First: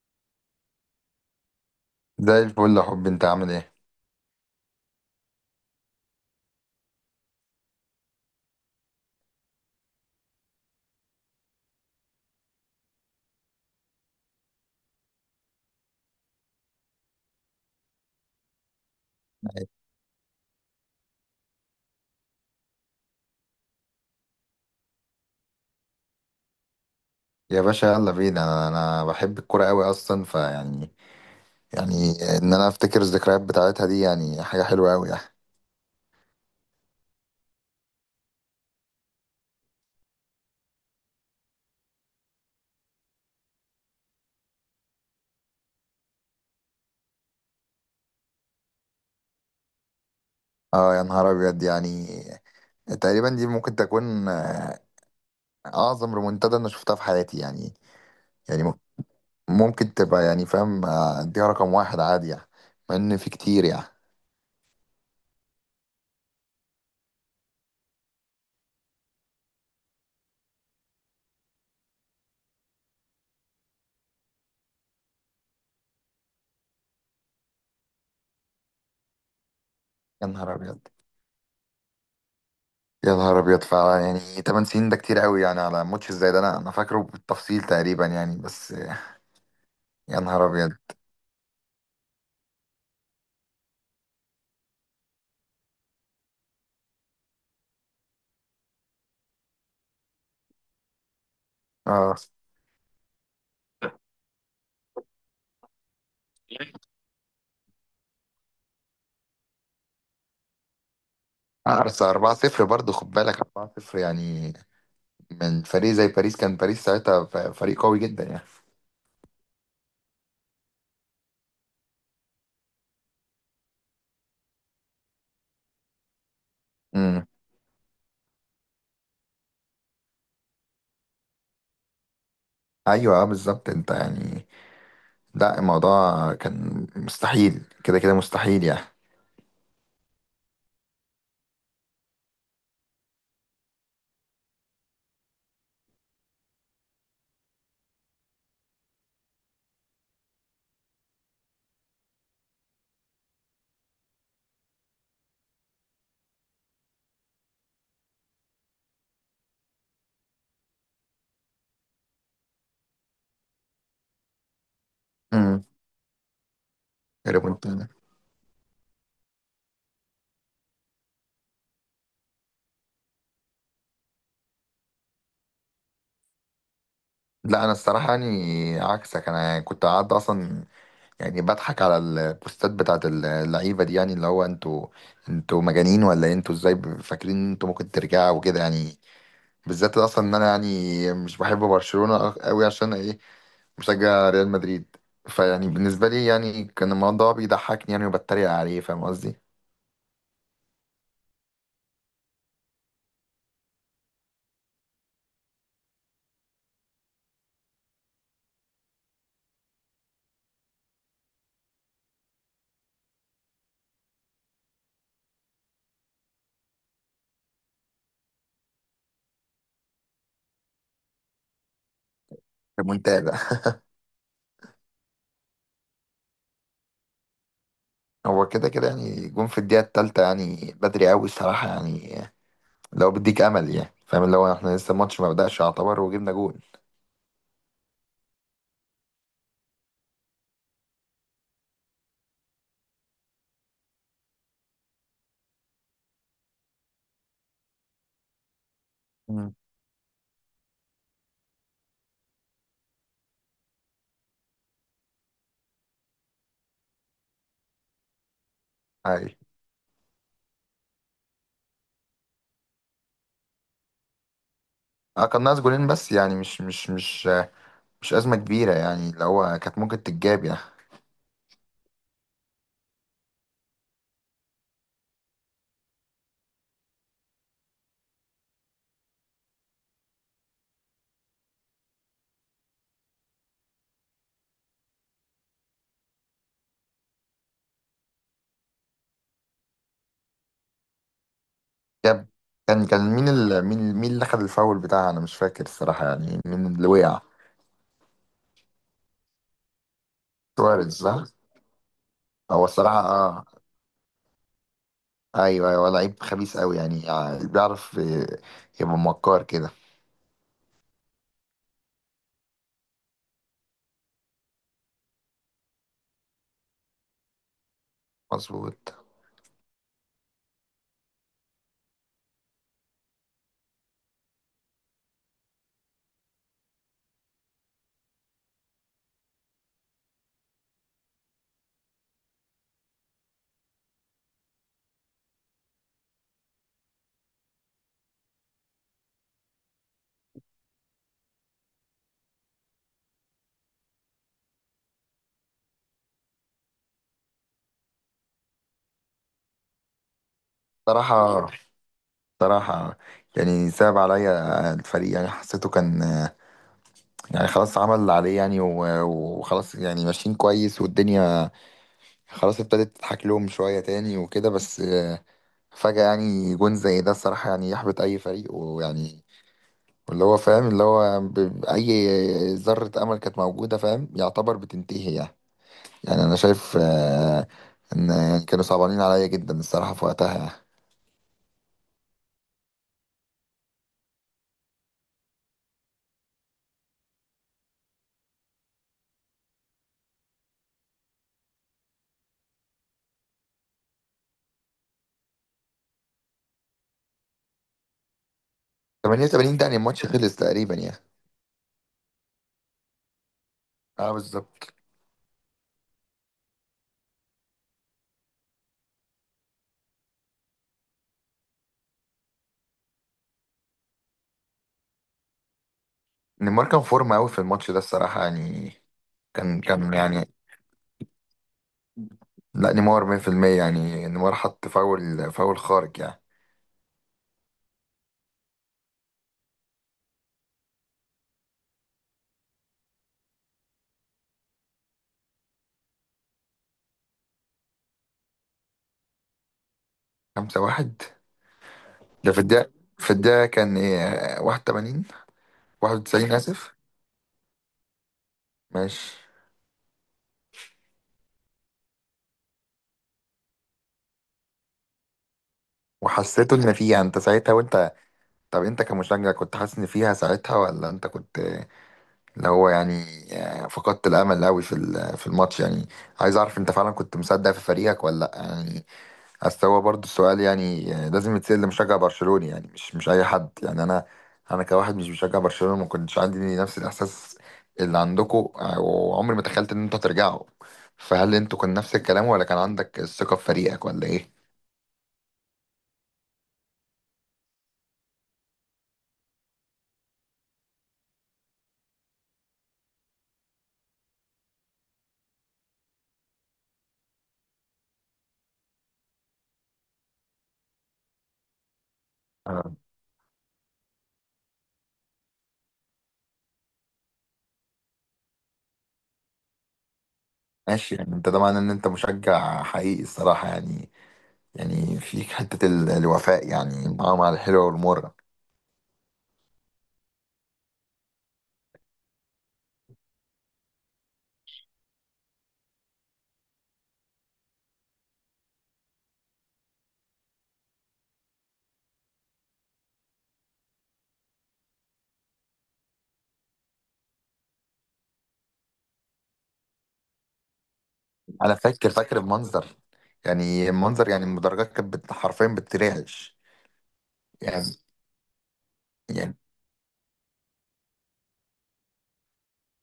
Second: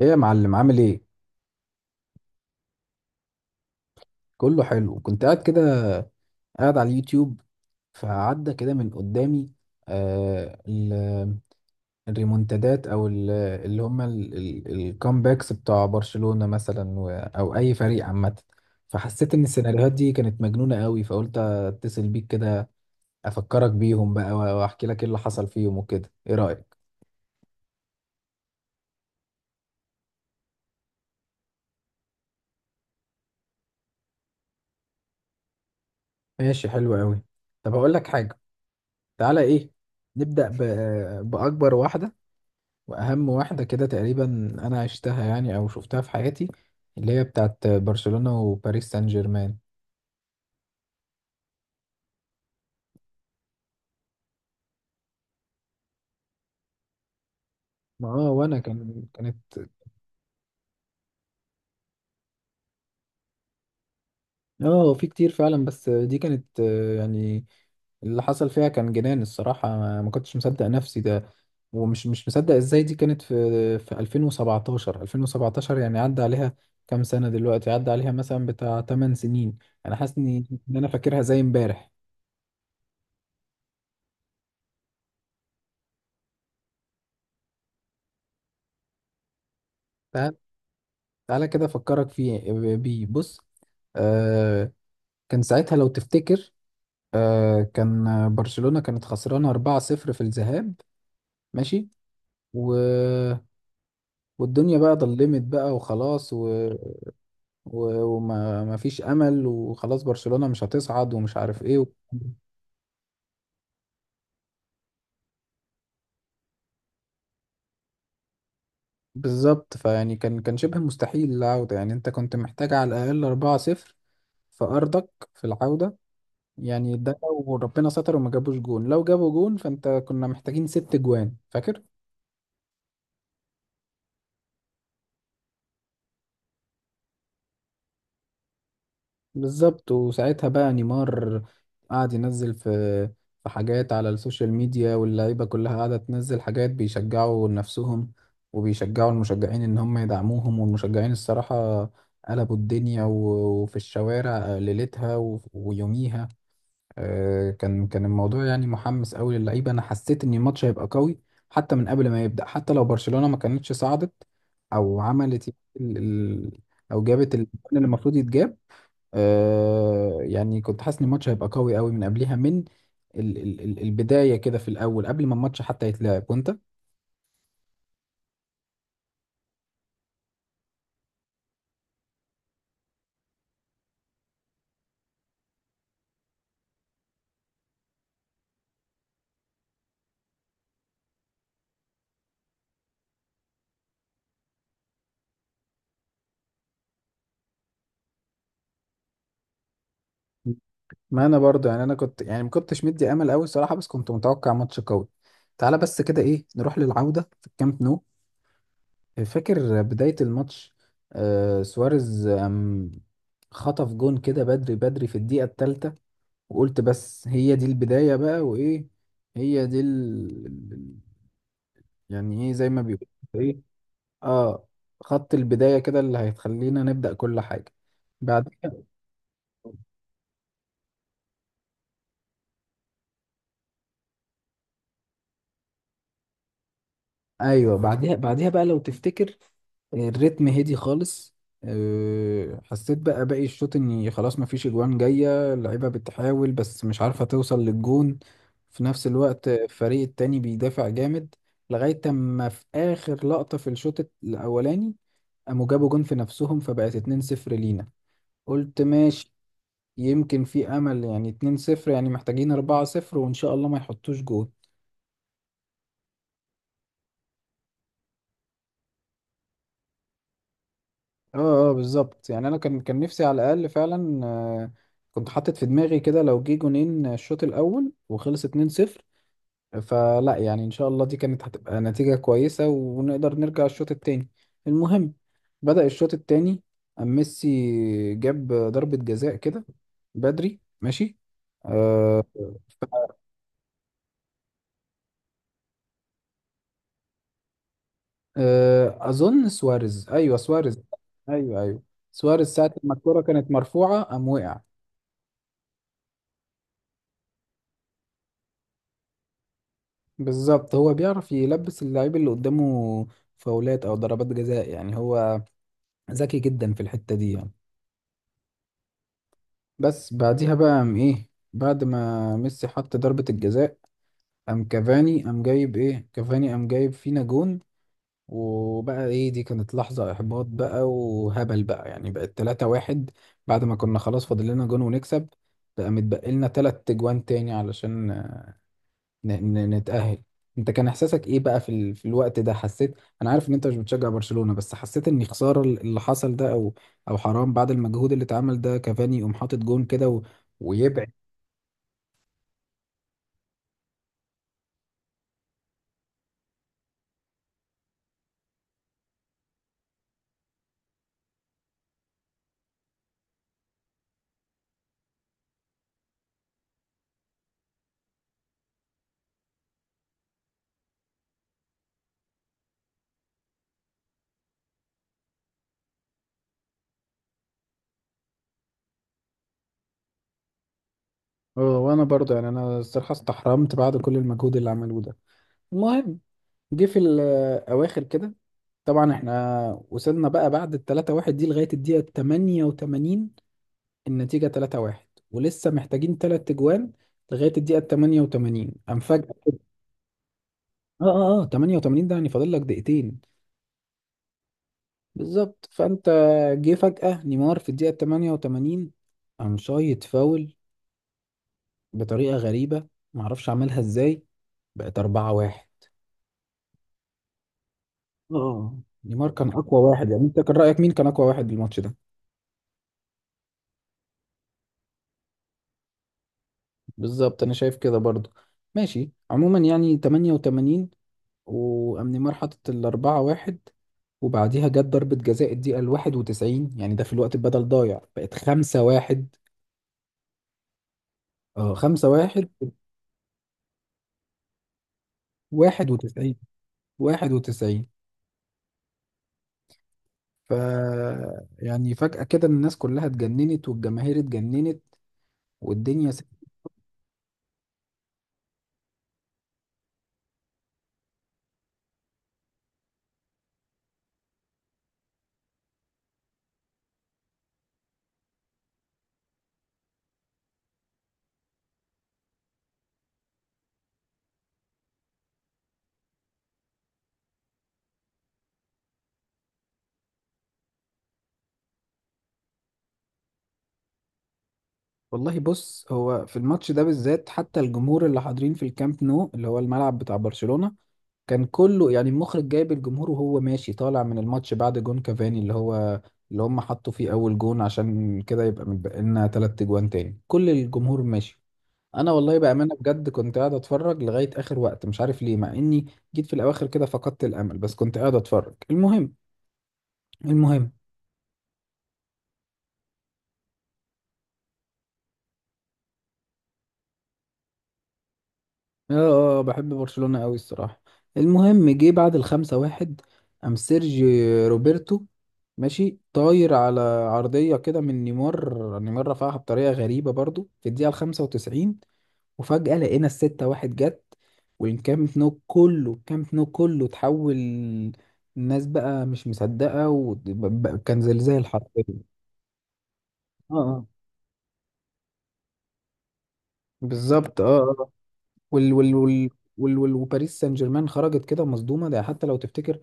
ايه يا معلم، عامل ايه؟ زي الفل يا حبي، انت عامل ايه؟ كله حلو، كنت قاعد كده، قاعد على اليوتيوب، فعدى كده من قدامي آه ال- الريمونتادات او اللي هم الكامباكس بتاع برشلونة مثلا او اي فريق عامة. فحسيت ان السيناريوهات دي كانت مجنونة قوي، فقلت اتصل بيك كده، افكرك بيهم بقى واحكي لك ايه اللي حصل فيهم وكده. ايه رأيك؟ يا باشا، يلا بينا. انا بحب الكوره قوي اصلا، فيعني يعني يعني ان انا افتكر الذكريات بتاعتها دي، يعني حاجه حلوه قوي يعني. ماشي، حلو قوي. طب هقول لك حاجة، تعالى. ايه، نبدأ بأكبر واحدة واهم واحده كده، تقريبا انا عشتها يعني او شفتها في حياتي، اللي هي بتاعت برشلونه وباريس سان جيرمان. اه، يا نهار ابيض، يعني تقريبا دي ممكن تكون اعظم ريمونتادا انا شفتها في حياتي يعني. ما اه، وانا يعني كانت ممكن تبقى يعني فاهم، اديها رقم واحد عادي يعني. مع ان في كتير يعني. اه، في كتير فعلا، بس دي كانت يعني اللي حصل فيها كان جنان. الصراحه ما كنتش مصدق نفسي ده، ومش مش مصدق ازاي. دي كانت في 2017، يعني عدى عليها كام سنه دلوقتي، عدى عليها مثلا بتاع 8 سنين. انا حاسس يا ان، نهار إن ابيض. انا فاكرها زي امبارح. يا نهار ابيض فعلا، يعني 8 سنين ده كتير قوي، يعني على ماتش زي ده انا فاكره بالتفصيل تقريبا يعني بس يا ده نهار ابيض. تعالى كده افكرك فيه، بيه بص. آه، كان ساعتها لو تفتكر، كان برشلونة كانت خسرانة 4-0 في الذهاب، ماشي. اه، و... والدنيا بقى ضلمت بقى وخلاص، وما ما فيش امل، وخلاص برشلونة مش هتصعد ومش عارف ايه أرسنال 4-0 برضه، خد بالك، 4-0 يعني، من فريق زي باريس. كان باريس ساعتها فريق قوي جدا يعني. بالظبط. فيعني كان شبه مستحيل العودة، يعني انت كنت محتاج على الاقل 4-0 في ارضك في العودة. يعني ده امم، لو ربنا ستر وما جابوش جون، لو جابوا جون فانت كنا محتاجين ست جوان، فاكر. ايوه آه، بالظبط انت يعني. لا، الموضوع كان مستحيل، كده كده مستحيل يعني. بالظبط. وساعتها بقى نيمار قعد ينزل في حاجات على السوشيال ميديا، واللعيبة كلها قاعدة تنزل حاجات بيشجعوا نفسهم وبيشجعوا المشجعين ان هم يدعموهم. والمشجعين الصراحة قلبوا الدنيا وفي الشوارع ليلتها ويوميها. كان الموضوع يعني محمس قوي للعيبه، انا حسيت ان الماتش هيبقى قوي حتى من قبل ما يبدا، حتى لو برشلونه ما كانتش صعدت او عملت يعني امم. ال... ال... او جابت الجون اللي ريمونتادا. المفروض يتجاب. آه، يعني كنت حاسس ان الماتش هيبقى قوي قوي من قبلها، من البدايه كده في الاول قبل ما الماتش حتى يتلعب. وانت لا، انا الصراحه يعني عكسك، انا كنت قاعد اصلا يعني بضحك على البوستات بتاعت اللعيبه دي، يعني اللي هو انتوا مجانين ولا إيه؟ انتوا ازاي فاكرين ان انتوا ممكن ترجعوا وكده يعني. بالذات اصلا ان انا يعني مش بحب برشلونه أوي، عشان ايه؟ مشجع ريال مدريد. فيعني بالنسبة لي يعني كان الموضوع بيضحكني يعني، وبتريق عليه، فاهم قصدي؟ ما انا برضه يعني، انا كنت يعني ما كنتش مدي امل قوي الصراحه، بس كنت متوقع ماتش قوي. تعالى بس كده، ايه، نروح للعوده في الكامب نو. فاكر بداية الماتش؟ سواريز خطف جون كده بدري بدري في الدقيقة الثالثة. وقلت بس هي دي البداية بقى، وإيه، هي دي يعني إيه زي ما بيقول، المنتدى إيه، آه، خط البداية كده اللي هيخلينا نبدأ كل حاجة بعد. هو كده كده يعني جون في الدقيقة التالتة يعني بدري أوي الصراحة يعني، لو بديك أمل يعني، فاهم اللي هو احنا لسه الماتش ما بدأش يعتبر، وجبنا جون. ايوه، بعديها بقى لو تفتكر الريتم هدي خالص. حسيت بقى باقي الشوط اني خلاص مفيش اجوان جايه، اللعيبه بتحاول بس مش عارفه توصل للجون، في نفس الوقت مم. الفريق التاني بيدافع جامد، لغايه اما في اخر لقطه في الشوط الاولاني قاموا جابوا جون في نفسهم، فبقت 2-0 لينا. قلت ماشي، عادي. يمكن في امل يعني، 2-0 يعني محتاجين 4-0 وان شاء الله ما يحطوش جون. اه، كان ناقص جولين، بس يعني مش مش أزمة كبيرة يعني، اللي هو كانت ممكن تتجاب يعني. اه اه، بالظبط. يعني انا كان نفسي على الاقل فعلا كنت حاطط في دماغي كده لو جه جونين الشوط الاول وخلص 2-0، فلا يعني ان شاء الله دي كانت هتبقى نتيجة كويسة ونقدر نرجع الشوط التاني. المهم، بدأ الشوط التاني، ميسي جاب ضربة جزاء كده بدري، ماشي. آه، جاب. كان مين مين اللي خد الفاول بتاعها؟ أنا مش فاكر الصراحة، يعني مين اللي وقع؟ اظن سواريز، ايوه سواريز. سواريز، صح؟ ايوه ايوه، سواريز هو ساعة ما الصراحة الكرة اه، كانت مرفوعة قام وقع. ايوه ايوه، لعيب خبيث قوي يعني بيعرف يبقى مكار كده. بالظبط، هو بيعرف يلبس اللعيب اللي قدامه فاولات او ضربات جزاء، يعني هو ذكي جدا في الحتة دي يعني. مظبوط. بس بعديها بقى قام ايه، بعد ما ميسي حط ضربة الجزاء، قام كافاني، قام جايب ايه، كافاني قام جايب فينا جون. وبقى ايه، دي كانت لحظة احباط بقى وهبل بقى، يعني بقت 3 واحد. بعد ما كنا خلاص فاضل لنا جون ونكسب، بقى متبقي لنا 3 جوان تاني علشان نتأهل. انت كان احساسك ايه بقى في، في الوقت ده؟ حسيت، انا عارف ان انت مش بتشجع برشلونة، بس حسيت ان خسارة اللي حصل ده، او او حرام بعد المجهود اللي اتعمل ده، كافاني يقوم حاطط جون كده ويبعد. صراحة، صراحة، يعني صعب عليا الفريق، يعني حسيته كان يعني خلاص عمل اللي عليه يعني وخلاص، يعني ماشيين كويس والدنيا خلاص ابتدت تضحك لهم شوية تاني وكده، بس فجأة يعني جون زي ده الصراحة يعني يحبط أي فريق ويعني، واللي هو فاهم اللي هو أي ذرة أمل كانت موجودة فاهم يعتبر بتنتهي يعني. يعني انا شايف ان يعني كانوا صعبانين عليا جدا الصراحه في وقتها يعني. اه، وانا برضه يعني، انا الصراحة استحرمت بعد كل المجهود اللي عملوه ده. المهم، جه في الاواخر كده، طبعا احنا وصلنا بقى بعد ال 3-1 دي لغاية الدقيقة 88، النتيجة 3-1 ولسه محتاجين تلات اجوان. لغاية الدقيقة 88 قام فجأة، 88 ده يعني الماتش خلص تقريبا يعني. اه اه اه، 88 ده يعني فاضل لك دقيقتين. اه، بالظبط. بالظبط. فانت، جه فجأة نيمار في الدقيقة 88، قام شايط فاول بطريقة غريبة معرفش عملها ازاي، بقت 4 1. نيمار كان فورمه قوي في الماتش ده الصراحه يعني. اه، نيمار كان كان اقوى كان واحد. يعني يعني، انت كان رأيك مين كان اقوى واحد بالماتش ده؟ لا نيمار 100% يعني، نيمار حط فاول، فاول خارج يعني. بالظبط، انا شايف كده برضو. ماشي، عموما يعني 88، وقام نيمار حاطط ال 4 1، وبعديها جت ضربة جزاء الدقيقة ال 91، يعني ده في الوقت بدل ضايع، بقت 5 1. 5-1، اه، ده في 5-1. الدقيقه. في الدقيقه كان ايه، 81؟ واحد 91، وتسعين. اسف. واحد وتسعين ماشي. ف يعني فجأة كده الناس كلها اتجننت والجماهير اتجننت والدنيا وحسيته ان فيها انت ساعتها، وانت طب انت كمشجع كنت حاسس ان فيها ساعتها؟ ولا انت كنت اللي هو يعني فقدت الامل قوي في في الماتش يعني. عايز اعرف انت فعلا كنت مصدق في فريقك ولا لا يعني. اصل هو برضه السؤال يعني لازم يتسال لمشجع برشلوني يعني، مش اي حد يعني. انا انا كواحد مش بشجع برشلونة، ما كنتش عندي نفس الاحساس اللي عندكم، وعمري ما تخيلت ان انتوا هترجعوا. فهل انتوا كان نفس الكلام، ولا كان عندك الثقة في فريقك ولا ايه؟ والله بص، هو في الماتش ده بالذات حتى الجمهور اللي حاضرين في الكامب نو اللي هو الملعب بتاع برشلونة، كان كله يعني المخرج جايب الجمهور وهو ماشي طالع من الماتش بعد جون كافاني اللي هو اللي هم حطوا فيه أول جون، عشان كده يبقى متبقى لنا تلات أجوان تاني، كل الجمهور ماشي. انا والله بامانه آه، بجد كنت قاعد اتفرج لغايه اخر وقت، مش عارف ليه. مع اني جيت في الاواخر كده فقدت الامل، بس كنت قاعد اتفرج. المهم، المهم ماشي يعني. انت ده معناه ان انت مشجع حقيقي الصراحة يعني، يعني فيك حتة الوفاء يعني، مع مع الحلوة والمرة. اه، بحب برشلونه قوي الصراحه. المهم، جه بعد الخمسة واحد، قام سيرجي روبرتو ماشي طاير على عرضيه كده من نيمار، رفعها بطريقه غريبه برضو في الدقيقه الخمسة وتسعين، وفجأة لقينا الستة واحد جت. والكامب نو كله، اتحول. الناس بقى مش مصدقة، وكان زلزال انا حرفيا. فاكر المنظر، اه يعني اه، المنظر يعني، المدرجات كانت حرفيا بترعش بالظبط، اه يعني. اه آه. وال وال وال يعني وال وال وباريس سان جيرمان خرجت كده مصدومة. ده حتى لو تفتكر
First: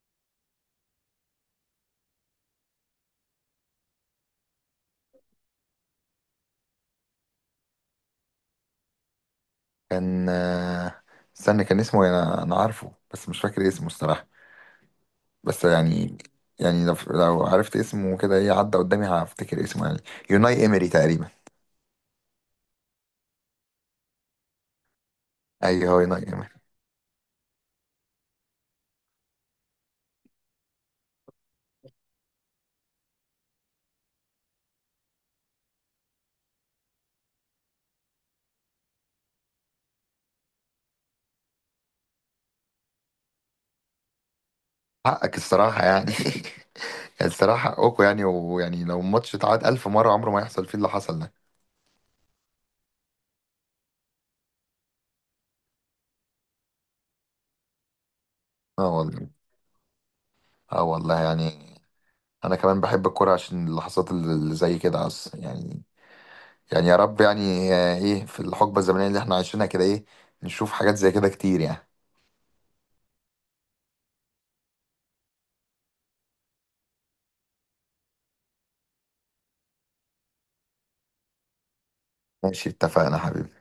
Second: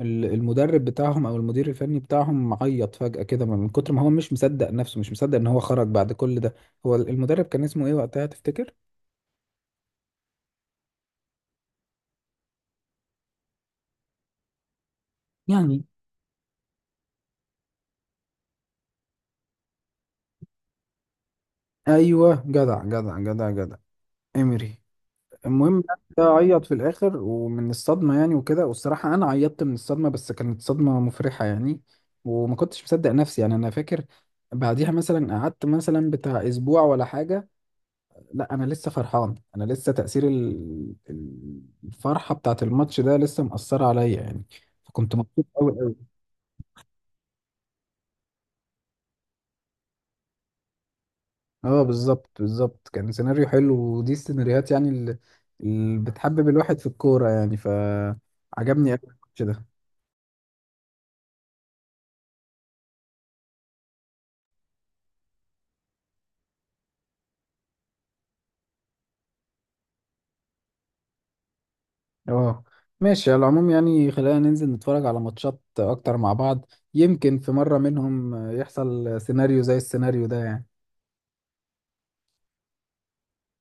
المدرب بتاعهم او المدير الفني بتاعهم عيط فجأة كده من كتر ما هو مش مصدق نفسه، مش مصدق ان هو خرج بعد كل ده. هو المدرب كان اسمه ايه وقتها تفتكر؟ كان استنى، كان اسمه إيه؟ انا انا عارفه بس مش فاكر اسمه الصراحه. بس يعني، يعني، يعني لو عرفت اسمه، كده ايه عدى قدامي هفتكر اسمه يعني. يوناي امري تقريبا. ايوه، جدع جدع جدع جدع. امري. المهم ايوه، هو يعني يوناي ده امري. عيط في الاخر ومن الصدمه يعني وكده، والصراحه انا عيطت من الصدمه، بس كانت صدمه مفرحه يعني، وما كنتش مصدق نفسي. يعني انا فاكر بعديها مثلا قعدت مثلا بتاع اسبوع ولا حاجه، لا، انا لسه فرحان، انا لسه تاثير الفرحه بتاعت الماتش ده لسه مأثره عليا يعني، فكنت حقك مبسوط قوي الصراحه قوي. يعني يعني الصراحه حقكوا يعني، ويعني لو الماتش اتعاد ألف مره عمره ما يحصل فيه اللي حصل ده. اه بالظبط، كان سيناريو حلو، ودي السيناريوهات يعني اللي، اللي بتحبب الواحد في الكوره يعني، اه فعجبني قوي والله، الماتش ده. اه والله يعني. انا كمان بحب الكوره عشان اللحظات اللي زي كده عس يعني. يعني يا رب يعني ايه في الحقبه الزمنيه اللي احنا عايشينها كده، ايه، نشوف حاجات زي كده كتير يعني. اه. ماشي، على العموم يعني خلينا ننزل نتفرج على ماتشات اكتر مع بعض، يمكن في مرة منهم يحصل سيناريو زي السيناريو ده يعني. ماشي، اتفقنا حبيبي.